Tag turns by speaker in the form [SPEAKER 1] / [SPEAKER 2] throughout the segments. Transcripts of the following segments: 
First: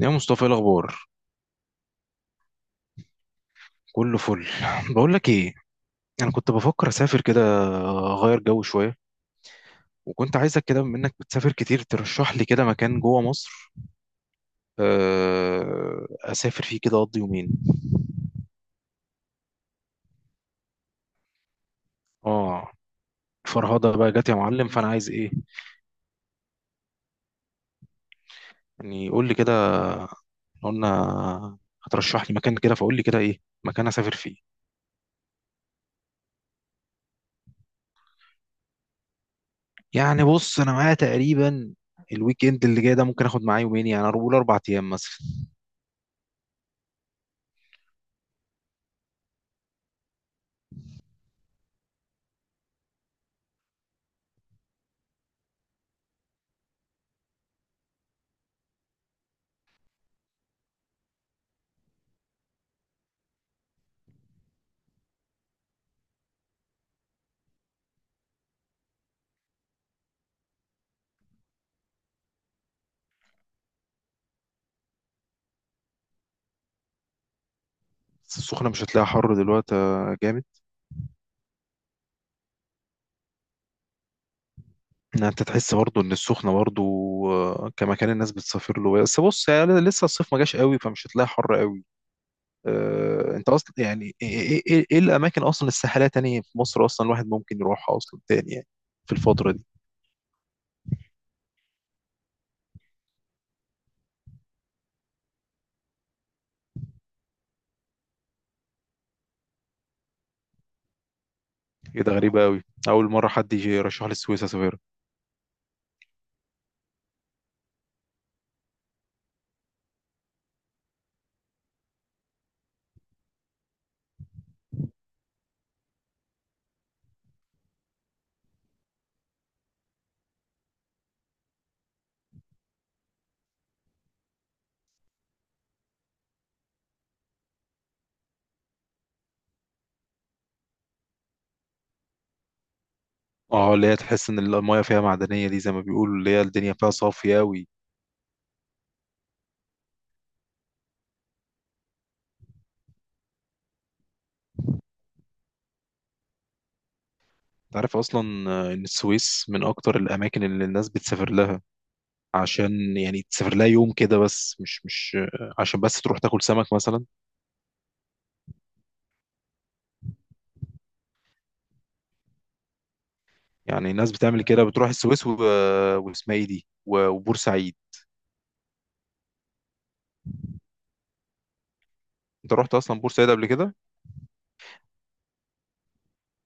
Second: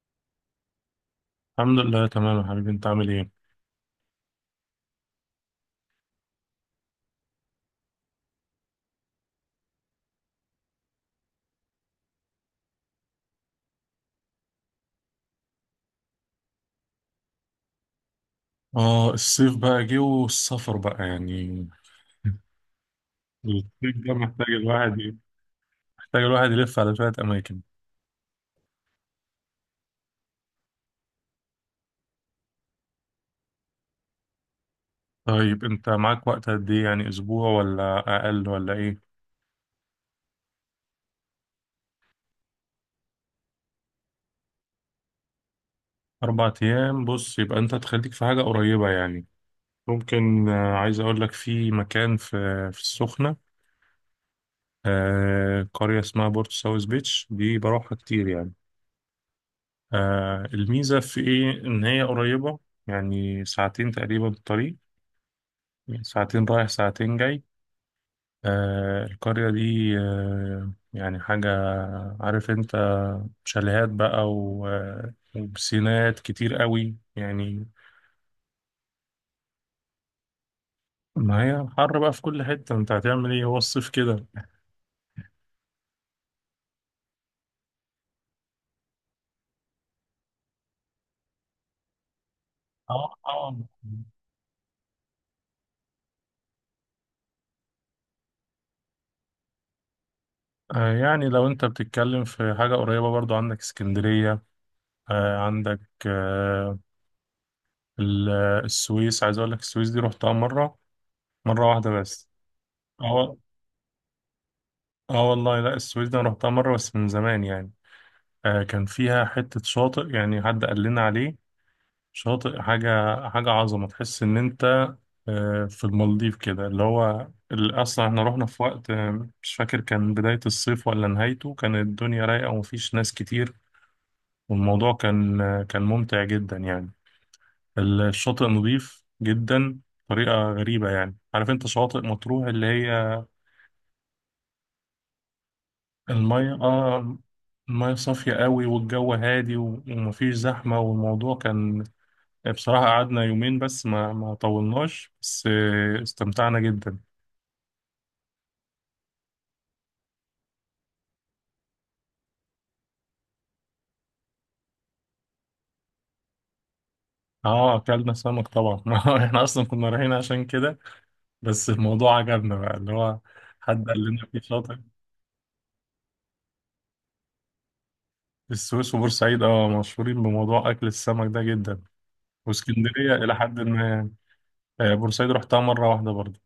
[SPEAKER 1] يا مصطفى، إيه الاخبار؟
[SPEAKER 2] الحمد لله تمام يا حبيبي، انت عامل ايه؟
[SPEAKER 1] كله فل. بقول لك ايه، انا كنت بفكر اسافر كده، اغير جو شويه، وكنت عايزك كده بما انك بتسافر كتير ترشح لي كده مكان جوه مصر. اسافر فيه كده اقضي يومين.
[SPEAKER 2] اه الصيف بقى جه والسفر بقى يعني.
[SPEAKER 1] اه،
[SPEAKER 2] الصيف
[SPEAKER 1] فرهضه بقى
[SPEAKER 2] ده
[SPEAKER 1] جت يا
[SPEAKER 2] محتاج
[SPEAKER 1] معلم، فانا عايز
[SPEAKER 2] الواحد
[SPEAKER 1] ايه
[SPEAKER 2] محتاج الواحد يلف على شوية أماكن.
[SPEAKER 1] يعني؟ قول لي كده. قلنا هترشح لي مكان كده، فقول لي كده ايه مكان اسافر فيه.
[SPEAKER 2] طيب انت معاك وقت قد ايه؟ يعني أسبوع ولا أقل ولا ايه؟
[SPEAKER 1] يعني بص، انا معايا تقريبا الويك اند اللي جاي ده، ممكن اخد معايا يومين، يعني اقول اربع ايام مثلا.
[SPEAKER 2] 4 أيام. بص، يبقى انت تخليك في حاجة قريبة يعني، ممكن. عايز أقول لك في مكان في السخنة. قرية اسمها بورتو ساوث بيتش، دي بروحها كتير يعني. الميزة في ايه؟ إن هي قريبة، يعني ساعتين تقريبا الطريق، ساعتين رايح ساعتين جاي. القرية دي يعني حاجة، عارف انت، شاليهات بقى وبسينات كتير قوي يعني.
[SPEAKER 1] بس السخنه مش هتلاقيها حر دلوقتي، جامد.
[SPEAKER 2] ما هي حر بقى في كل حتة، انت هتعمل ايه؟ هو الصيف كده.
[SPEAKER 1] إن انت تحس برضو ان السخنه برضو كمكان الناس بتسافر له، بس بص يعني لسه الصيف ما جاش قوي، فمش هتلاقي حر قوي.
[SPEAKER 2] اه
[SPEAKER 1] انت
[SPEAKER 2] اه.
[SPEAKER 1] اصلا يعني ايه، إيه الاماكن اصلا الساحليه تاني في مصر اصلا الواحد ممكن يروحها اصلا تاني يعني، في الفتره دي.
[SPEAKER 2] يعني لو انت بتتكلم في حاجة قريبة برضو عندك اسكندرية، عندك آه، السويس، عايز اقول لك السويس دي رحتها مرة، مرة واحدة
[SPEAKER 1] ايه ده؟
[SPEAKER 2] بس.
[SPEAKER 1] غريبه قوي، اول
[SPEAKER 2] اه
[SPEAKER 1] مره
[SPEAKER 2] وال-
[SPEAKER 1] حد يجي يرشح لي السويس اسافر.
[SPEAKER 2] اه والله لا، السويس دي انا رحتها مرة بس من زمان يعني. كان فيها حتة شاطئ، يعني حد قال لنا عليه، شاطئ حاجة، حاجة عظمة، تحس إن أنت في المالديف كده اللي هو أصلا إحنا رحنا في وقت، مش فاكر كان بداية الصيف ولا نهايته، كان الدنيا رايقة ومفيش ناس كتير. والموضوع كان كان ممتع جدا يعني. الشاطئ نظيف جدا بطريقة غريبة، يعني عارف أنت شواطئ مطروح اللي هي
[SPEAKER 1] اه، اللي هي تحس ان المايه فيها معدنيه دي، زي ما بيقولوا اللي هي
[SPEAKER 2] المية
[SPEAKER 1] الدنيا فيها صافيه قوي.
[SPEAKER 2] المية صافية قوي، والجو هادي و- ومفيش زحمة، والموضوع كان بصراحة قعدنا يومين بس، ما طولناش، بس استمتعنا جدا.
[SPEAKER 1] انت عارف اصلا ان السويس من اكتر الاماكن اللي الناس بتسافر لها، عشان يعني تسافر لها يوم كده بس، مش عشان بس تروح تاكل سمك مثلا.
[SPEAKER 2] اه اكلنا سمك طبعا ما هو احنا اصلا كنا رايحين عشان كده. بس الموضوع عجبنا بقى، اللي هو حد
[SPEAKER 1] يعني
[SPEAKER 2] قال
[SPEAKER 1] الناس
[SPEAKER 2] لنا في
[SPEAKER 1] بتعمل كده،
[SPEAKER 2] شاطئ.
[SPEAKER 1] بتروح السويس و- واسمها ايه دي و- وبورسعيد.
[SPEAKER 2] السويس وبورسعيد اه مشهورين بموضوع اكل السمك ده جدا،
[SPEAKER 1] انت رحت اصلا
[SPEAKER 2] واسكندرية
[SPEAKER 1] بورسعيد
[SPEAKER 2] الى
[SPEAKER 1] قبل
[SPEAKER 2] حد
[SPEAKER 1] كده؟
[SPEAKER 2] ما يعني. بورسعيد رحتها مرة واحدة برضه،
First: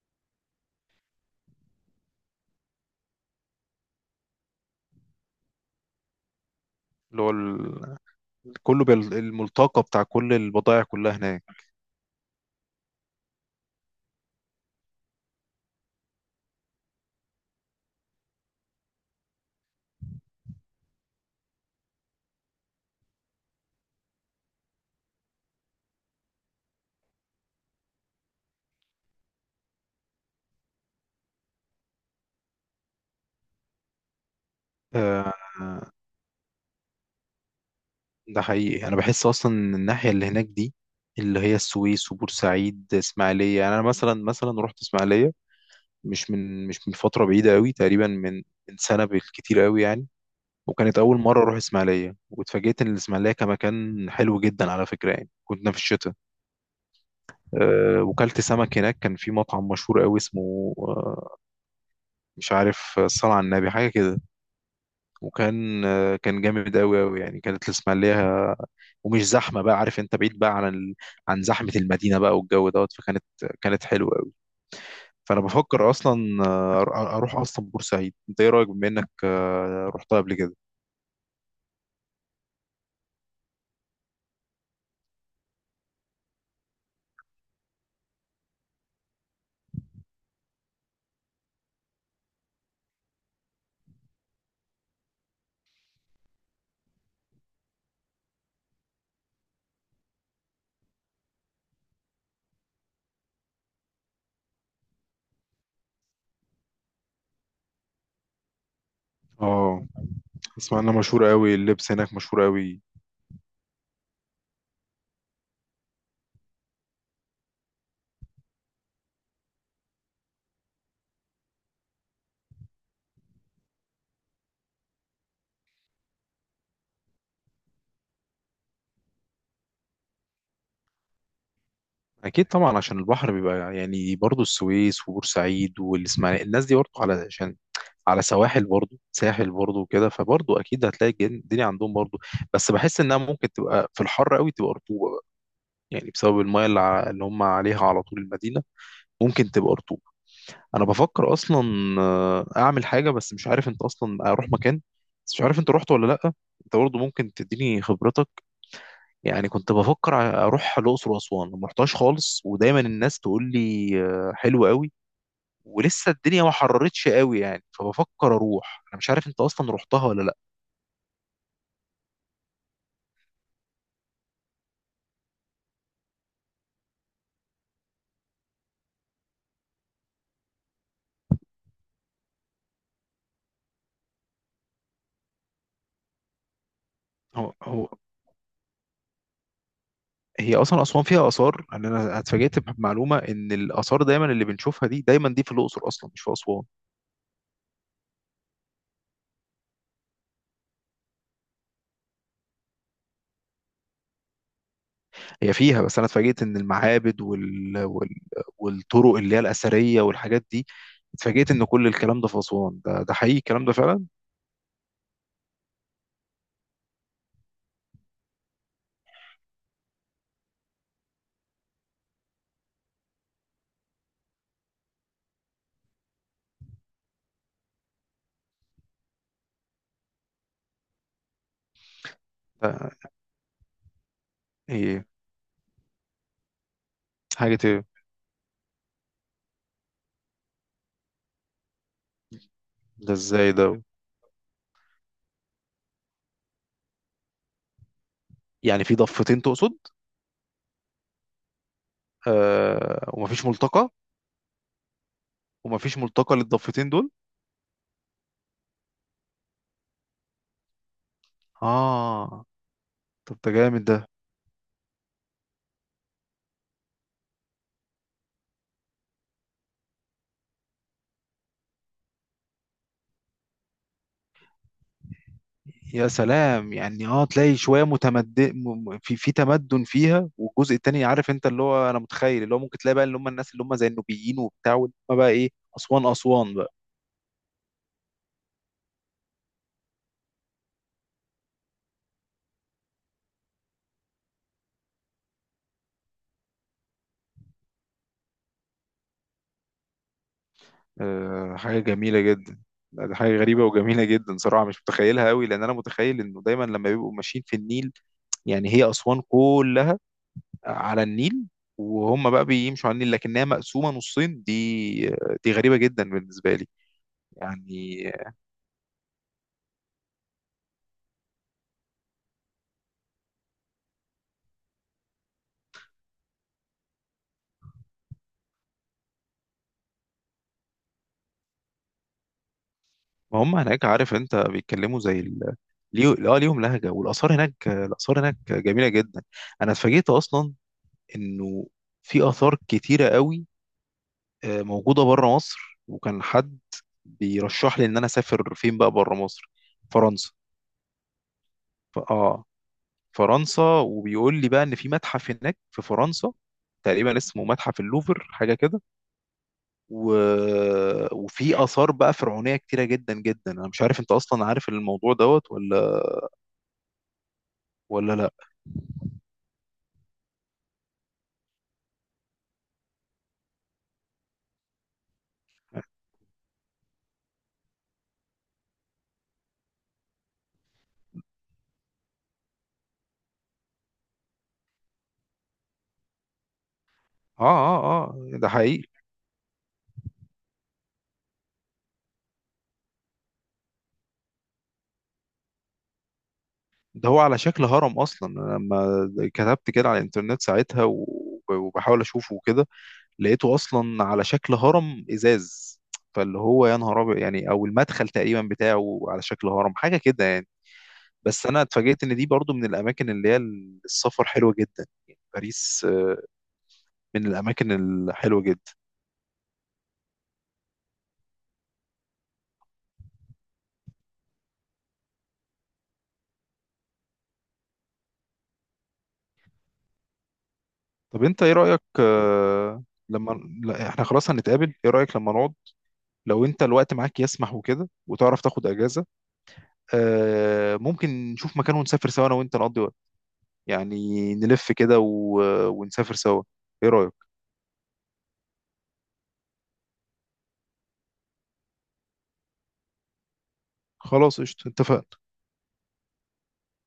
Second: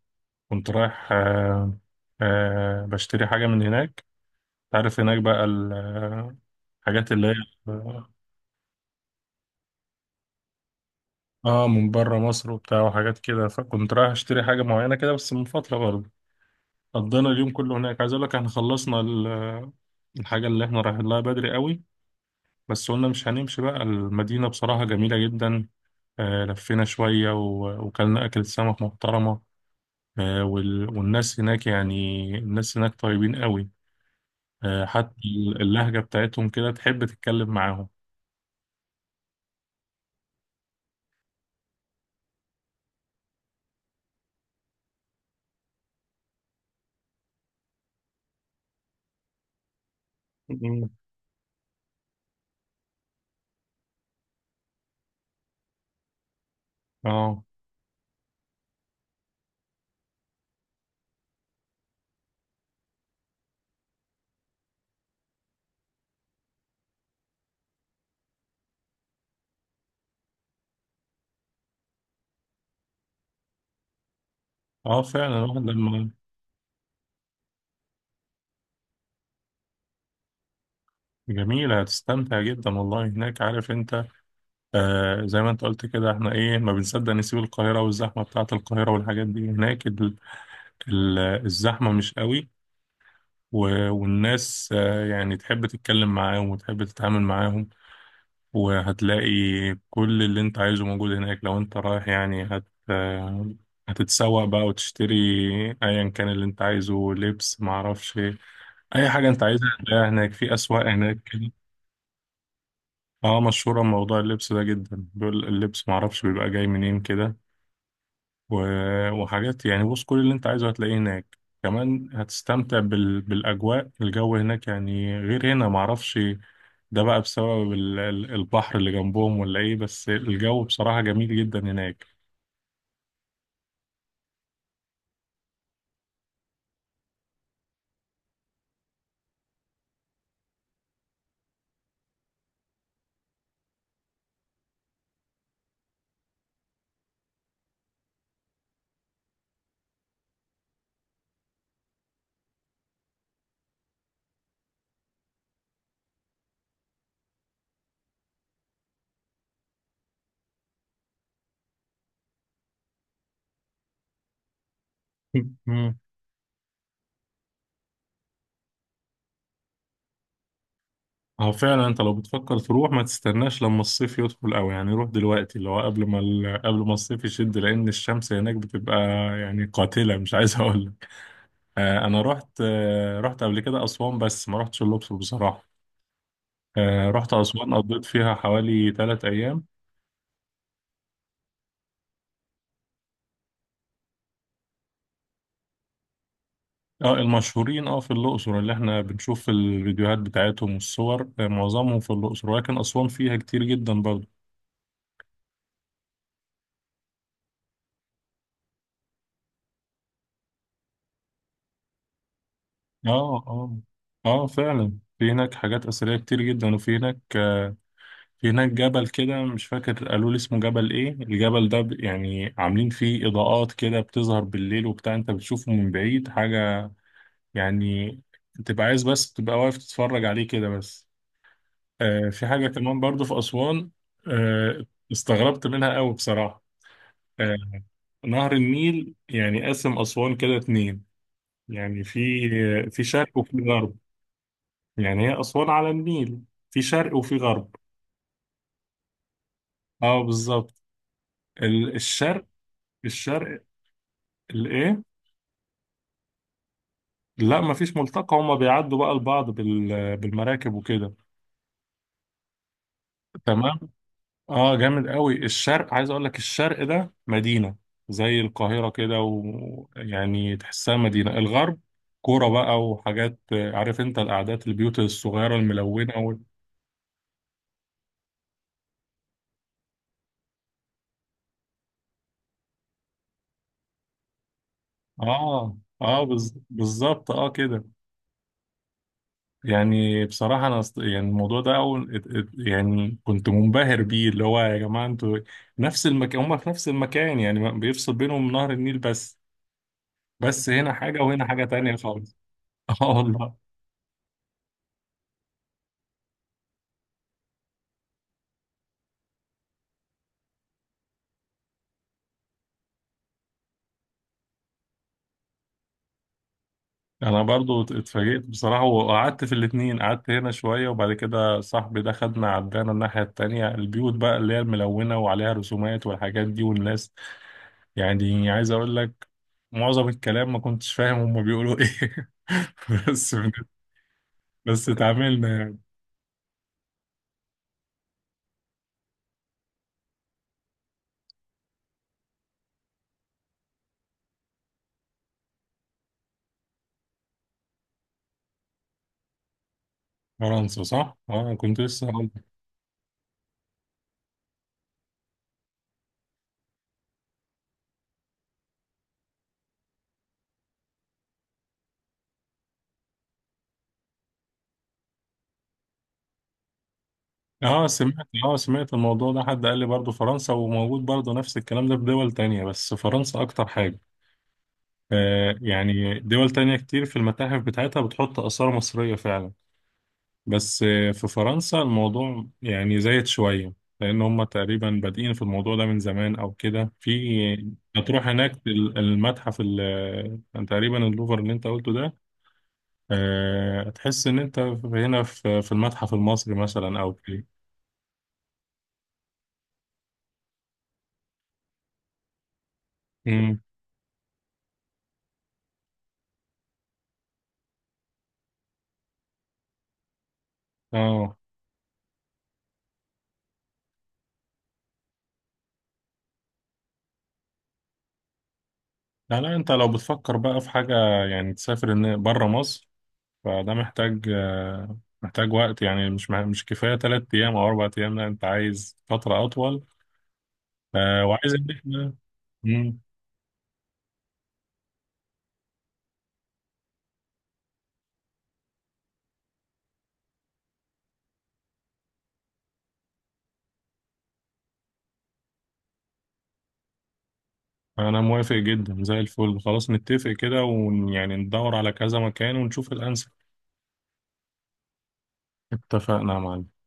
[SPEAKER 2] كنت رايح بشتري حاجة من هناك. تعرف هناك بقى الحاجات
[SPEAKER 1] اللي
[SPEAKER 2] اللي
[SPEAKER 1] هو
[SPEAKER 2] هي
[SPEAKER 1] ال- كله بال- الملتقى بتاع كل البضائع كلها هناك.
[SPEAKER 2] اه من بره مصر وبتاع وحاجات كده، فكنت رايح اشتري حاجه معينه كده بس من فتره برضه. قضينا اليوم كله هناك، عايز اقول لك احنا خلصنا الحاجه اللي احنا رايحين لها بدري قوي، بس قلنا مش هنمشي بقى. المدينه بصراحه جميله جدا، آه لفينا شويه و- وكلنا اكلة سمك محترمه. آه وال- والناس هناك يعني، الناس هناك طيبين قوي، آه حتى
[SPEAKER 1] آه،
[SPEAKER 2] اللهجه بتاعتهم كده تحب تتكلم معاهم.
[SPEAKER 1] ده حقيقي، انا بحس اصلا إن الناحيه اللي هناك دي، اللي هي السويس وبورسعيد اسماعيليه، يعني انا مثلا رحت اسماعيليه مش من فتره بعيده قوي، تقريبا من سنه بالكتير قوي يعني.
[SPEAKER 2] مم.
[SPEAKER 1] وكانت أول مرة أروح إسماعيلية، واتفاجئت إن الإسماعيلية كمكان حلو جدا على فكرة، يعني كنا في الشتاء.
[SPEAKER 2] اه
[SPEAKER 1] وكلت سمك هناك، كان في مطعم مشهور أوي اسمه مش عارف، الصلاة على النبي حاجة كده. وكان أه كان جامد أوي أوي يعني، كانت الإسماعيلية ومش زحمة بقى، عارف أنت بعيد بقى عن زحمة المدينة بقى، والجو دوت، فكانت حلوة أوي.
[SPEAKER 2] اه، فعلا
[SPEAKER 1] فأنا
[SPEAKER 2] الواحد
[SPEAKER 1] بفكر
[SPEAKER 2] لما.
[SPEAKER 1] أصلا أروح أصلا بورسعيد. أنت إيه رأيك، بما إنك رحتها قبل كده؟
[SPEAKER 2] جميلة، هتستمتع جدا والله هناك، عارف انت. آه زي ما انت قلت كده، احنا ايه، ما بنصدق نسيب القاهرة والزحمة بتاعة القاهرة والحاجات دي. هناك ال الزحمة مش قوي، و- والناس يعني تحب تتكلم معاهم وتحب تتعامل معاهم. وهتلاقي كل اللي انت عايزه موجود هناك، لو انت رايح يعني هت آه هتتسوق بقى وتشتري ايا كان اللي انت عايزه، لبس معرفش ايه. اي حاجة انت عايزها
[SPEAKER 1] اه
[SPEAKER 2] هتلاقيها هناك، في
[SPEAKER 1] اسمع،
[SPEAKER 2] اسواق
[SPEAKER 1] انها
[SPEAKER 2] هناك
[SPEAKER 1] مشهورة
[SPEAKER 2] كده.
[SPEAKER 1] قوي، اللبس هناك مشهور قوي.
[SPEAKER 2] اه مشهورة موضوع اللبس ده جدا، بيقول اللبس معرفش بيبقى جاي منين كده، و- وحاجات يعني. بص، كل اللي انت عايزه هتلاقيه هناك، كمان هتستمتع بالأجواء. الجو هناك يعني غير هنا معرفش، ده بقى بسبب البحر اللي جنبهم ولا ايه، بس الجو بصراحة جميل جدا هناك.
[SPEAKER 1] اكيد طبعا، عشان البحر بيبقى يعني برضه السويس وبورسعيد والاسماعيليه، الناس دي برضه على عشان على سواحل برضه ساحل برضه وكده، فبرضه اكيد هتلاقي الدنيا عندهم برضه. بس بحس انها ممكن تبقى في الحر قوي تبقى رطوبه بقى، يعني بسبب المايه اللي هم عليها على طول المدينه، ممكن تبقى رطوبه. انا بفكر اصلا اعمل حاجه، بس مش عارف انت اصلا اروح مكان، بس مش عارف انت رحت ولا لا. انت برضه ممكن تديني خبرتك. يعني كنت بفكر اروح الاقصر واسوان، ما رحتهاش خالص، ودايما الناس تقول لي حلو قوي،
[SPEAKER 2] مم.
[SPEAKER 1] ولسه الدنيا ما حررتش قوي يعني، فبفكر اروح. انا مش عارف انت اصلا رحتها ولا لا.
[SPEAKER 2] هو فعلا انت لو بتفكر تروح ما تستناش لما الصيف يدخل قوي، يعني روح دلوقتي اللي هو قبل ما الصيف يشد، لان الشمس هناك بتبقى يعني قاتلة، مش عايز اقول لك. انا رحت قبل كده اسوان، بس ما رحتش الاقصر بصراحة. رحت
[SPEAKER 1] هو
[SPEAKER 2] أسوان،
[SPEAKER 1] هو
[SPEAKER 2] قضيت فيها حوالي 3 أيام.
[SPEAKER 1] هي اصلا اسوان فيها اثار، يعني انا اتفاجئت بمعلومه ان الاثار دايما اللي بنشوفها دي دايما دي في الاقصر اصلا مش في اسوان.
[SPEAKER 2] اه المشهورين، اه في الأقصر اللي احنا بنشوف في الفيديوهات بتاعتهم والصور، معظمهم في الأقصر، ولكن أسوان فيها كتير جدا برضه.
[SPEAKER 1] هي فيها، بس انا اتفاجئت ان المعابد والطرق اللي هي الاثريه والحاجات دي، اتفاجئت ان كل الكلام ده في اسوان، ده حقيقي
[SPEAKER 2] اه
[SPEAKER 1] الكلام ده
[SPEAKER 2] اه.
[SPEAKER 1] فعلا.
[SPEAKER 2] اه فعلا في هناك حاجات أثرية كتير جدا، وفي هناك آه، في هناك جبل كده، مش فاكر قالوا لي اسمه جبل ايه. الجبل ده يعني عاملين فيه إضاءات كده بتظهر بالليل وبتاع، انت بتشوفه من بعيد حاجة يعني، تبقى عايز بس تبقى واقف تتفرج عليه كده بس. في حاجة
[SPEAKER 1] ده
[SPEAKER 2] كمان برضو في أسوان، آه،
[SPEAKER 1] ايه؟
[SPEAKER 2] استغربت منها قوي بصراحة. آه،
[SPEAKER 1] حاجه ايه؟
[SPEAKER 2] نهر النيل يعني قسم أسوان كده اتنين، يعني في
[SPEAKER 1] ده
[SPEAKER 2] شرق
[SPEAKER 1] ازاي
[SPEAKER 2] وفي
[SPEAKER 1] ده؟
[SPEAKER 2] غرب. يعني هي أسوان على النيل، في شرق وفي غرب.
[SPEAKER 1] يعني في ضفتين تقصد؟
[SPEAKER 2] اه بالظبط، الشرق.
[SPEAKER 1] آه، ومفيش
[SPEAKER 2] الشرق
[SPEAKER 1] ملتقى؟
[SPEAKER 2] الايه
[SPEAKER 1] ومفيش ملتقى للضفتين دول؟
[SPEAKER 2] لا مفيش ملتقى، هما بيعدوا بقى لبعض بال- بالمراكب وكده.
[SPEAKER 1] اه. طب ده
[SPEAKER 2] تمام.
[SPEAKER 1] جامد ده.
[SPEAKER 2] اه جامد قوي، الشرق عايز اقول لك الشرق ده مدينة زي القاهرة كده، ويعني تحسها مدينة. الغرب كورة بقى وحاجات، عارف انت القعدات، البيوت الصغيرة
[SPEAKER 1] يا
[SPEAKER 2] الملونة و...
[SPEAKER 1] سلام، يعني اه تلاقي شويه متمدن، في تمدن فيها، والجزء التاني عارف انت اللي هو، انا متخيل اللي هو ممكن تلاقي بقى اللي هم الناس اللي هم زي النوبيين وبتاع، واللي هم بقى ايه،
[SPEAKER 2] اه
[SPEAKER 1] اسوان
[SPEAKER 2] اه،
[SPEAKER 1] اسوان بقى.
[SPEAKER 2] بالظبط، اه كده. يعني بصراحة انا يعني الموضوع ده اول يعني كنت منبهر بيه، اللي هو يا جماعة انتوا نفس المكان، هما في نفس المكان يعني بيفصل بينهم نهر النيل بس، بس هنا حاجة وهنا
[SPEAKER 1] آه
[SPEAKER 2] حاجة
[SPEAKER 1] حاجه
[SPEAKER 2] تانية
[SPEAKER 1] جميله
[SPEAKER 2] خالص.
[SPEAKER 1] جدا. لا، دي
[SPEAKER 2] اه
[SPEAKER 1] حاجه
[SPEAKER 2] والله.
[SPEAKER 1] غريبه وجميله جدا صراحه، مش متخيلها قوي، لان انا متخيل انه دايما لما بيبقوا ماشيين في النيل، يعني هي اسوان كل على النيل، وهم بقى بيمشوا على النيل لكنها مقسومة نصين دي، دي غريبة جدا بالنسبة لي.
[SPEAKER 2] انا برضو
[SPEAKER 1] يعني
[SPEAKER 2] اتفاجئت بصراحة، وقعدت في الاتنين، قعدت هنا شوية وبعد كده صاحبي ده خدنا عدانا الناحية التانية، البيوت بقى اللي هي الملونة وعليها رسومات والحاجات دي والناس، يعني عايز اقول لك معظم الكلام ما كنتش فاهم هما بيقولوا ايه. بس
[SPEAKER 1] ما هم هناك عارف انت
[SPEAKER 2] بس
[SPEAKER 1] بيتكلموا
[SPEAKER 2] اتعاملنا يعني.
[SPEAKER 1] اه ليهم لهجة، والآثار هناك الآثار هناك جميلة جدا. انا اتفاجئت اصلا انه في آثار كتيرة قوي موجودة بره مصر، وكان حد بيرشح لي ان انا اسافر فين بقى بره مصر، فرنسا.
[SPEAKER 2] فرنسا صح؟ اه كنت
[SPEAKER 1] ف...
[SPEAKER 2] لسه هقول لك.
[SPEAKER 1] اه فرنسا، وبيقول لي بقى ان في متحف هناك في فرنسا تقريبا اسمه متحف اللوفر حاجة كده، و... وفي آثار بقى فرعونية كتيرة جدا جدا. أنا مش عارف أنت أصلا عارف الموضوع دوت ولا
[SPEAKER 2] اه
[SPEAKER 1] ولا
[SPEAKER 2] سمعت
[SPEAKER 1] لأ.
[SPEAKER 2] اه سمعت الموضوع ده، حد قال لي برضو فرنسا، وموجود برضو نفس الكلام ده في دول تانية، بس فرنسا اكتر حاجة. يعني دول تانية كتير في المتاحف بتاعتها بتحط آثار مصرية فعلا، بس في فرنسا الموضوع يعني زايد شوية، لأن هم تقريبا بادئين في الموضوع ده من زمان أو كده.
[SPEAKER 1] آه
[SPEAKER 2] في
[SPEAKER 1] آه آه،
[SPEAKER 2] هتروح
[SPEAKER 1] ده
[SPEAKER 2] هناك
[SPEAKER 1] حقيقي.
[SPEAKER 2] المتحف تقريبا اللوفر اللي أنت قلته ده. هتحس إن أنت هنا في المتحف المصري مثلا
[SPEAKER 1] ده
[SPEAKER 2] أو
[SPEAKER 1] هو على
[SPEAKER 2] كده.
[SPEAKER 1] شكل هرم أصلا. أنا لما كتبت كده على الإنترنت ساعتها و... وبحاول أشوفه وكده، لقيته
[SPEAKER 2] أمم.
[SPEAKER 1] أصلا على شكل هرم إزاز، فاللي هو يا نهار أبيض يعني. أو المدخل تقريبا بتاعه على شكل هرم حاجة كده يعني.
[SPEAKER 2] آه
[SPEAKER 1] بس أنا اتفاجئت إن دي برضو من الأماكن اللي هي السفر حلوة جدا، يعني باريس من الأماكن الحلوة جدا.
[SPEAKER 2] لا لا، أنت لو بتفكر بقى في حاجة، يعني تسافر بره مصر، فده محتاج وقت، يعني مش كفاية 3 أيام أو 4 أيام، لا أنت عايز فترة أطول.
[SPEAKER 1] طب انت ايه
[SPEAKER 2] وعايز إن
[SPEAKER 1] رأيك
[SPEAKER 2] إحنا.
[SPEAKER 1] آه،
[SPEAKER 2] مم.
[SPEAKER 1] لما لا، احنا خلاص هنتقابل، ايه رأيك لما نقعد، لو انت الوقت معاك يسمح وكده وتعرف تاخد اجازة، ممكن نشوف مكان ونسافر سوا انا وانت، نقضي وقت يعني، نلف كده و... ونسافر سوا. ايه رأيك؟
[SPEAKER 2] أنا موافق جدا زي الفل، خلاص نتفق كده ويعني ندور على كذا مكان ونشوف الأنسب.
[SPEAKER 1] خلاص قشطة، اتفقنا.
[SPEAKER 2] اتفقنا يا معلم.